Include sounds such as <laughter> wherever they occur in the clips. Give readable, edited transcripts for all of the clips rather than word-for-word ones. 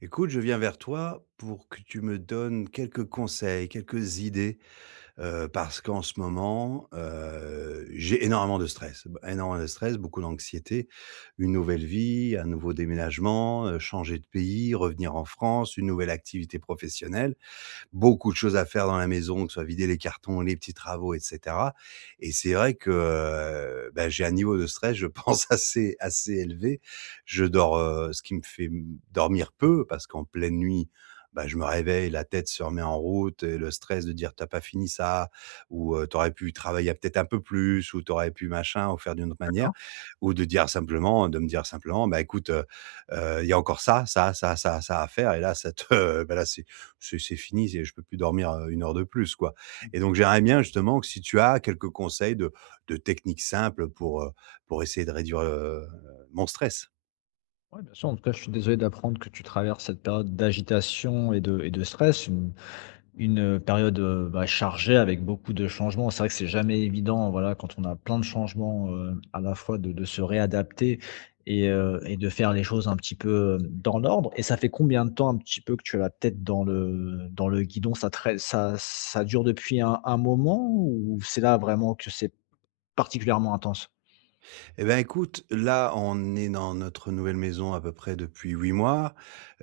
Écoute, je viens vers toi pour que tu me donnes quelques conseils, quelques idées, parce qu'en ce moment, j'ai énormément de stress, beaucoup d'anxiété, une nouvelle vie, un nouveau déménagement, changer de pays, revenir en France, une nouvelle activité professionnelle, beaucoup de choses à faire dans la maison, que ce soit vider les cartons, les petits travaux et cetera. Et c'est vrai que, bah, j'ai un niveau de stress, je pense, <laughs> assez élevé. Je dors, ce qui me fait m dormir peu parce qu'en pleine nuit, bah, je me réveille, la tête se remet en route et le stress de dire: «t'as pas fini ça» ou, «Tu pu travailler peut-être un peu plus» ou «t'aurais pu machin ou faire d'une autre manière» D'accord. ou de me dire simplement: «Bah, écoute, il y a encore ça, ça, ça, ça, ça à faire», et là, ça te, <laughs> bah, là, c'est fini, c'est je peux plus dormir, 1 heure de plus, quoi. Mmh. Et donc j'aimerais bien justement que si tu as quelques conseils de techniques simples pour essayer de réduire, mon stress. Ouais, bien sûr, en tout cas, je suis désolé d'apprendre que tu traverses cette période d'agitation et de stress, période, bah, chargée avec beaucoup de changements. C'est vrai que c'est jamais évident, voilà, quand on a plein de changements, à la fois de se réadapter et de faire les choses un petit peu, dans l'ordre. Et ça fait combien de temps un petit peu que tu as la tête dans le guidon? Ça trai ça ça dure depuis un moment ou c'est là vraiment que c'est particulièrement intense? Eh ben, écoute, là, on est dans notre nouvelle maison à peu près depuis 8 mois.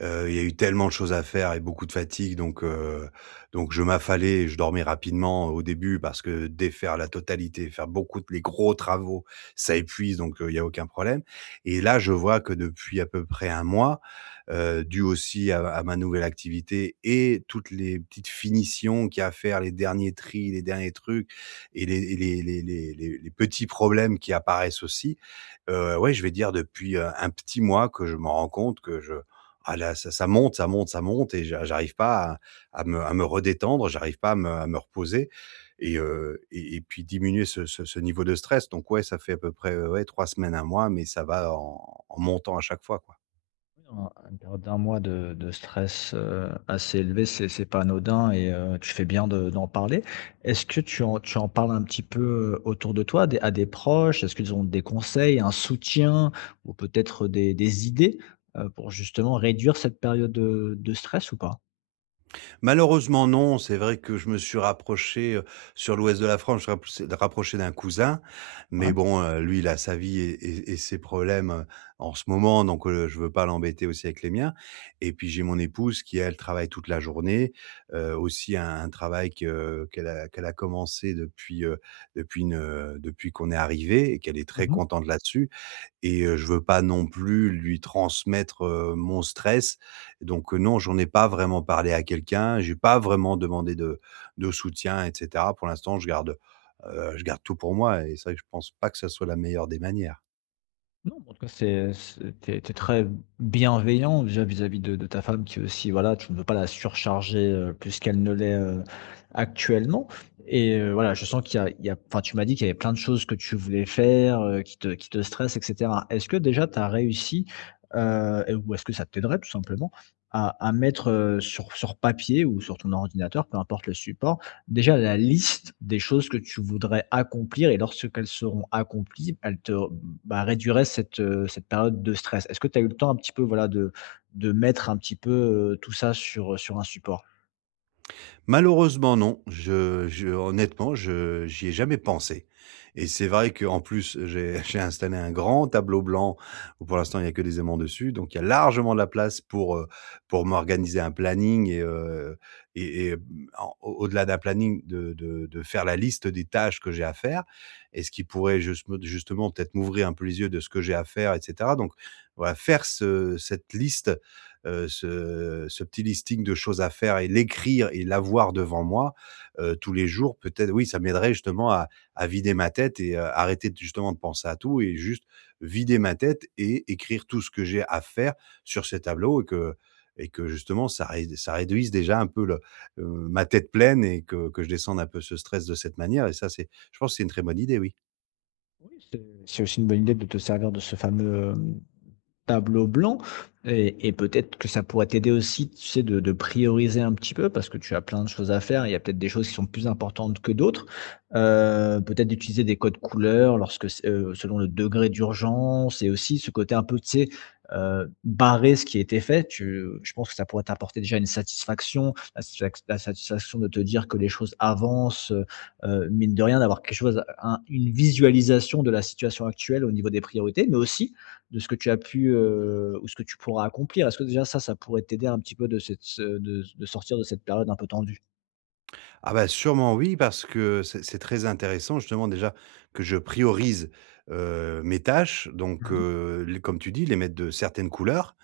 Il y a eu tellement de choses à faire et beaucoup de fatigue donc je m'affalais et je dormais rapidement au début parce que défaire la totalité, faire beaucoup de les gros travaux, ça épuise donc, il y a aucun problème. Et là, je vois que depuis à peu près un mois, dû aussi à ma nouvelle activité et toutes les petites finitions qu'il y a à faire, les derniers tris, les derniers trucs et les petits problèmes qui apparaissent aussi. Ouais, je vais dire depuis, un petit mois que je me rends compte que je, ah là, ça monte, ça monte, ça monte, et j'arrive pas à me redétendre, j'arrive pas à me reposer et puis diminuer ce niveau de stress donc ouais, ça fait à peu près, ouais 3 semaines, 1 mois, mais ça va en montant à chaque fois, quoi. Un d'un mois de stress, assez élevé, c'est pas anodin et tu fais bien de d'en parler. Est-ce que tu en parles un petit peu, autour de toi, à des proches? Est-ce qu'ils ont des conseils, un soutien ou peut-être des idées, pour justement réduire cette période de stress ou pas? Malheureusement non, c'est vrai que je me suis rapproché, sur l'ouest de la France, je me suis rapproché d'un cousin, mais Ouais. bon, lui il a sa vie et ses problèmes, en ce moment je veux pas l'embêter aussi avec les miens, et puis j'ai mon épouse qui elle travaille toute la journée, aussi un travail que qu'elle a commencé depuis, depuis qu'on est arrivé et qu'elle est très Mmh. contente là-dessus, et je veux pas non plus lui transmettre, mon stress. Donc, non, j'en ai pas vraiment parlé à quelqu'un, j'ai pas vraiment demandé de soutien et cetera. Pour l'instant, je garde tout pour moi et c'est vrai que je pense pas que ça soit la meilleure des manières. Non, en tout cas, c'est tu es très bienveillant déjà vis-à-vis de ta femme qui aussi, voilà, tu ne veux pas la surcharger, plus qu'elle ne l'est, actuellement. Et voilà, je sens qu'il y a enfin, tu m'as dit qu'il y avait plein de choses que tu voulais faire, qui te stressent et cetera. Est-ce que déjà tu as réussi, et ou est-ce que ça t'aiderait tout simplement à mettre, sur papier ou sur ton ordinateur, peu importe le support, déjà la liste des choses que tu voudrais accomplir, et lorsqu'elles seront accomplies, elles te, bah, réduirait cette période de stress. Est-ce que tu as eu le temps un petit peu, voilà, de mettre un petit peu, tout ça sur un support? Malheureusement non, je honnêtement, je j'y ai jamais pensé et c'est vrai qu'en plus j'ai <laughs> j'ai installé un grand tableau blanc où pour l'instant il n'y a que des aimants dessus, donc il y a largement de la place pour m'organiser un planning, et mmh, en au au-delà d'un planning de faire la liste des tâches que j'ai à faire et ce qui pourrait justement peut-être m'ouvrir un peu les yeux de ce que j'ai à faire et cetera. Donc voilà, faire ce cette liste, ce petit listing de choses à faire et l'écrire et l'avoir devant moi, tous les jours, peut-être oui, ça m'aiderait justement à vider ma tête et arrêter de justement de penser à tout et juste vider ma tête et écrire tout ce que j'ai à faire sur ces tableaux, et que justement ça réduise déjà un peu heu, ma tête pleine et que je descende un peu ce stress de cette manière, et ça, c'est je pense que c'est une très bonne idée, oui. C'est aussi une bonne idée de te servir de ce fameux, hem tableau blanc. Et peut-être que ça pourrait t'aider aussi, tu sais, de prioriser un petit peu parce que tu as plein de choses à faire. Il y a peut-être des choses qui sont plus importantes que d'autres. Peut-être d'utiliser des codes couleurs lorsque, selon le degré d'urgence et aussi ce côté un peu, tu sais, barrer ce qui a été fait. Je pense que ça pourrait t'apporter déjà une satisfaction, la satisfaction de te dire que les choses avancent, mine de rien, d'avoir quelque chose, une visualisation de la situation actuelle au niveau des priorités, mais aussi de ce que tu as pu, ou ce que tu pourras accomplir. Est-ce que déjà ça, ça pourrait t'aider un petit peu de sortir de cette période un peu tendue? Ah bah, sûrement oui, parce que c'est très intéressant justement déjà que je priorise, mes tâches Mmh. Les comme tu dis, les mettre de certaines couleurs,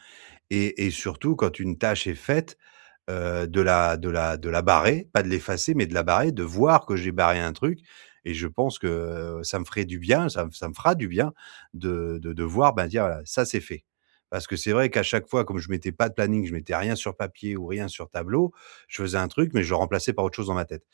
et surtout quand une tâche est faite, de la barrer, pas de l'effacer, mais de la barrer, de voir que j'ai barré un truc, et je pense que, ça me ferait du bien, ça me fera du bien de voir, ben, dire: «Voilà, ça c'est fait». Parce que c'est vrai qu'à chaque fois, comme je mettais pas de planning, je mettais rien sur papier ou rien sur tableau, je faisais un truc, mais je le remplaçais par autre chose dans ma tête,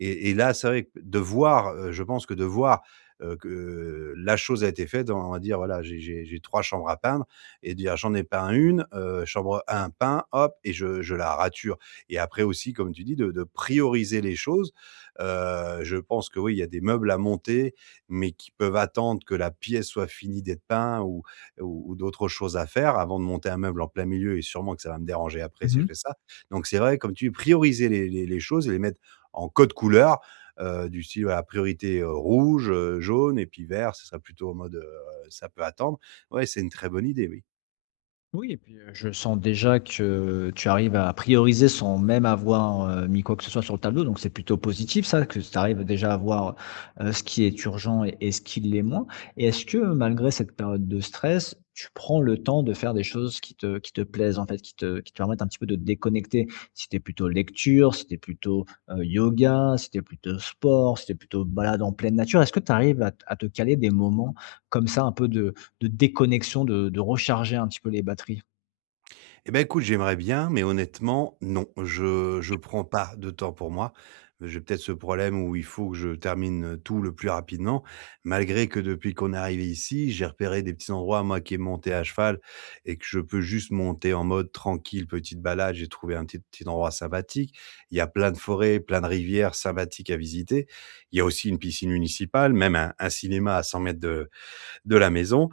et là, c'est vrai que je pense que de voir, que la chose a été faite, on va dire: «Voilà, j'ai 3 chambres à peindre» et dire: «J'en ai peint une, chambre Voilà. un peint, hop et je la rature». Et après aussi, comme tu dis, de prioriser les choses. Je pense que oui, il y a des meubles à monter, mais qui peuvent attendre que la pièce soit finie d'être peint ou d'autres choses à faire avant de monter un meuble en plein milieu, et sûrement que ça va me déranger après si je Mmh. fais ça. Donc c'est vrai, comme tu dis, prioriser les choses et les mettre en code couleur, du style, voilà, priorité, rouge, jaune et puis vert, ce serait plutôt en mode, ça peut attendre. Ouais, c'est une très bonne idée, oui. Oui et puis, je sens déjà que tu arrives à prioriser sans même avoir, mis quoi que ce soit sur le tableau, donc c'est plutôt positif ça, que tu arrives déjà à voir, ce qui est urgent et ce qui l'est moins. Et est-ce que malgré cette période de stress, tu prends le temps de faire des choses qui te plaisent en fait, qui te permettent un petit peu de te déconnecter? Si tu plutôt lecture, si tu plutôt, yoga, si tu plutôt sport, si tu plutôt balade en pleine nature, est-ce que tu arrives à te caler des moments comme ça un peu de déconnexion, de recharger un petit peu les batteries? Eh ben, écoute, j'aimerais bien, mais honnêtement, non. Je prends pas de temps pour moi. J'ai peut-être ce problème où il faut que je termine, tout le plus rapidement. Malgré que depuis qu'on est arrivé ici, j'ai repéré des petits endroits, moi qui aime monter à cheval et que je peux juste monter en mode tranquille, petite balade. J'ai trouvé un petit petit endroit sympathique. Il y a plein de forêts, plein de rivières sympathiques à visiter. Il y a aussi une piscine municipale, même un cinéma à 100 mètres de la maison.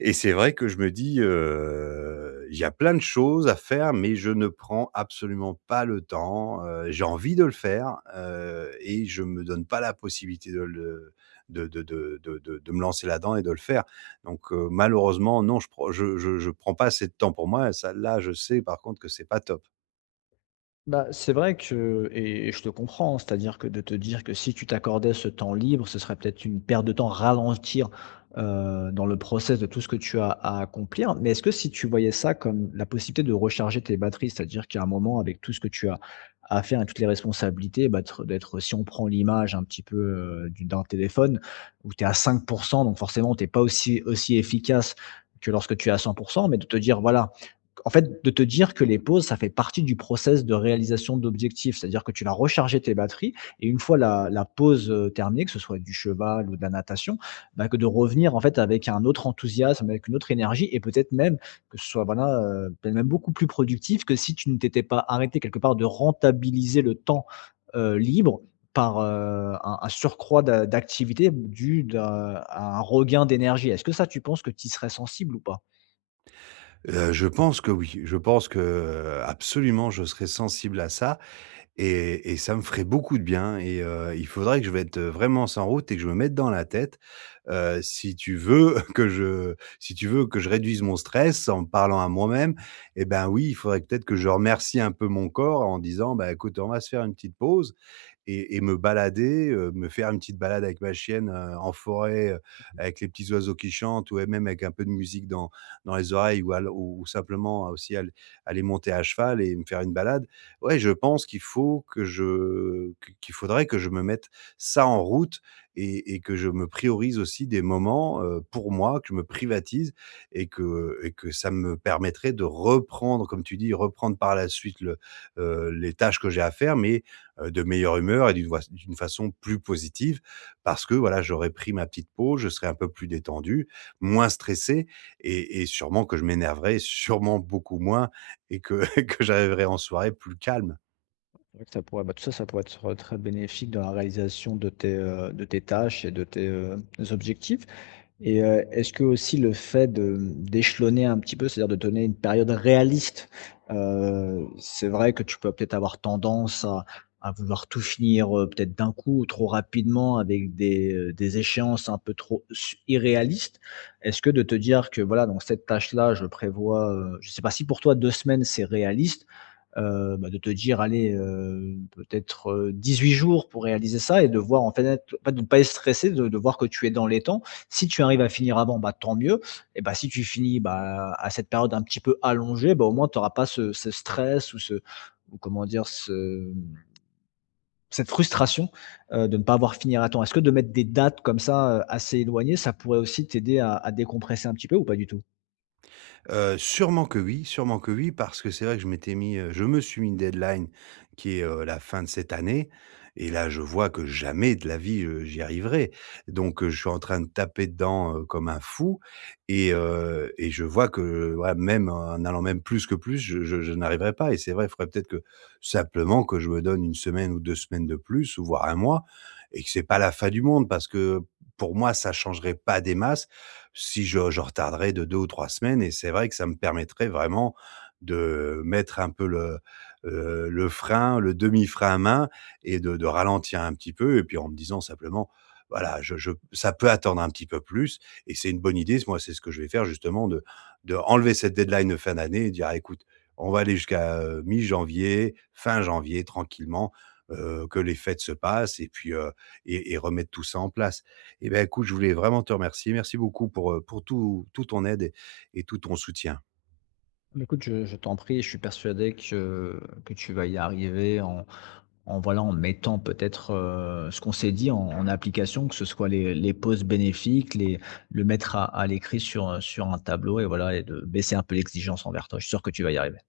Et c'est vrai que je me dis, il y a plein de choses à faire, mais je ne prends absolument pas le temps, j'ai envie de le faire, et je me donne pas la possibilité de le de me lancer là-dedans et de le faire. Donc, malheureusement, non, je prends pas assez de temps pour moi et ça, là, je sais par contre que c'est pas top. Bah, c'est vrai que et je te comprends, hein, c'est-à-dire que de te dire que si tu t'accordais ce temps libre, ce serait peut-être une perte de temps, ralentir, dans le process de tout ce que tu as à accomplir. Mais est-ce que si tu voyais ça comme la possibilité de recharger tes batteries, c'est-à-dire qu'à un moment avec tout ce que tu as à faire et toutes les responsabilités, bah, d'être si on prend l'image un petit peu, du d'un téléphone où tu es à 5%, donc forcément tu es pas aussi efficace que lorsque tu es à 100%, mais de te dire: «Voilà, en fait, de te dire que les pauses, ça fait partie du process de réalisation d'objectifs.» C'est-à-dire que tu vas recharger tes batteries et une fois la pause terminée, que ce soit du cheval ou de la natation, bah, que de revenir en fait avec un autre enthousiasme, avec une autre énergie et peut-être même que ce soit voilà, peut-être même beaucoup plus productif que si tu ne t'étais pas arrêté quelque part de rentabiliser le temps libre par un surcroît d'activité dû à un regain d'énergie. Est-ce que ça, tu penses que tu y serais sensible ou pas? Je pense que oui, absolument, je serai sensible à ça. Et ça me ferait beaucoup de bien et il faudrait que je mette, vraiment sans route et que je me mette dans la tête, si tu veux <laughs> que je si tu veux que je réduise mon stress en me parlant à moi-même, eh ben, oui, il faudrait peut-être que je remercie un peu mon corps en disant: «Bah, écoute, on va se faire une petite pause» et me balader, me faire une petite balade avec ma chienne, en forêt, avec les petits oiseaux qui chantent ou même avec un peu de musique dans les oreilles, ou simplement aussi al aller monter à cheval et me faire une balade. Ouais, je pense qu'il faut que je qu qu'il faudrait que je me mette ça en route, et que je me priorise aussi des moments, pour moi, que je me privatise, et que ça me permettrait de reprendre, comme tu dis, reprendre par la suite les tâches que j'ai à faire, mais de meilleure humeur et d'une façon plus positive, parce que, voilà, j'aurais pris ma petite pause, je serais un peu plus détendu, moins stressé, et sûrement que je m'énerverais sûrement beaucoup moins et que <laughs> que j'arriverais en soirée plus calme. C'est vrai que ça pourrait bah, tout ça, ça pourrait être très bénéfique dans la réalisation de tes tâches et de tes, objectifs. Et est-ce que aussi le fait de d'échelonner un petit peu, c'est-à-dire de donner une période réaliste, c'est vrai que tu peux peut-être avoir tendance à vouloir tout finir peut-être d'un coup ou trop rapidement avec des échéances un peu trop irréalistes. Est-ce que de te dire que voilà, dans cette tâche-là, je prévois, je sais pas si pour toi 2 semaines c'est réaliste, bah, de te dire, allez, peut-être 8 jours pour réaliser ça et de voir de ne pas être stressé, de voir que tu es dans les temps si tu arrives à finir avant, bah, tant mieux et bah, si tu finis, bah, à cette période un petit peu allongée, bah, au moins tu auras pas ce stress ou comment dire? Ce cette frustration, de ne pas avoir fini à temps. Est-ce que de mettre des dates comme ça, assez éloignées, ça pourrait aussi t'aider à décompresser un petit peu ou pas du tout? Sûrement que oui, sûrement que oui, parce que c'est vrai que je m'étais mis, je me suis mis une deadline qui est, la fin de cette année, et là, je vois que jamais de la vie, j'y arriverai. Donc, je suis en train de taper dedans, comme un fou, et je vois que, ouais, même en allant même plus que plus, je n'arriverai pas, et c'est vrai, il faudrait peut-être que simplement que je me donne une semaine ou 2 semaines de plus ou voire un mois, et que c'est pas la fin du monde parce que pour moi, ça changerait pas des masses si je retarderais de 2 ou 3 semaines, et c'est vrai que ça me permettrait vraiment de mettre un peu le frein, le demi-frein à main, et de ralentir un petit peu, et puis en me disant simplement: «Voilà, je ça peut attendre un petit peu plus». Et c'est une bonne idée, moi, c'est ce que je vais faire, justement de enlever cette deadline de fin d'année et dire: «Ah écoute, on va aller jusqu'à, mi-janvier, fin janvier tranquillement, que les fêtes se passent» et puis, remettre tout ça en place. Eh ben, écoute, je voulais vraiment te remercier. Merci beaucoup pour tout ton aide et tout ton soutien. Bah, écoute, je t'en prie, je suis persuadé que tu vas y arriver en voilà, en mettant peut-être, ce qu'on s'est dit en application, que ce soit les pauses bénéfiques, les le mettre à l'écrit sur, sur un tableau et voilà et de baisser un peu l'exigence envers toi. Je suis sûr que tu vas y arriver.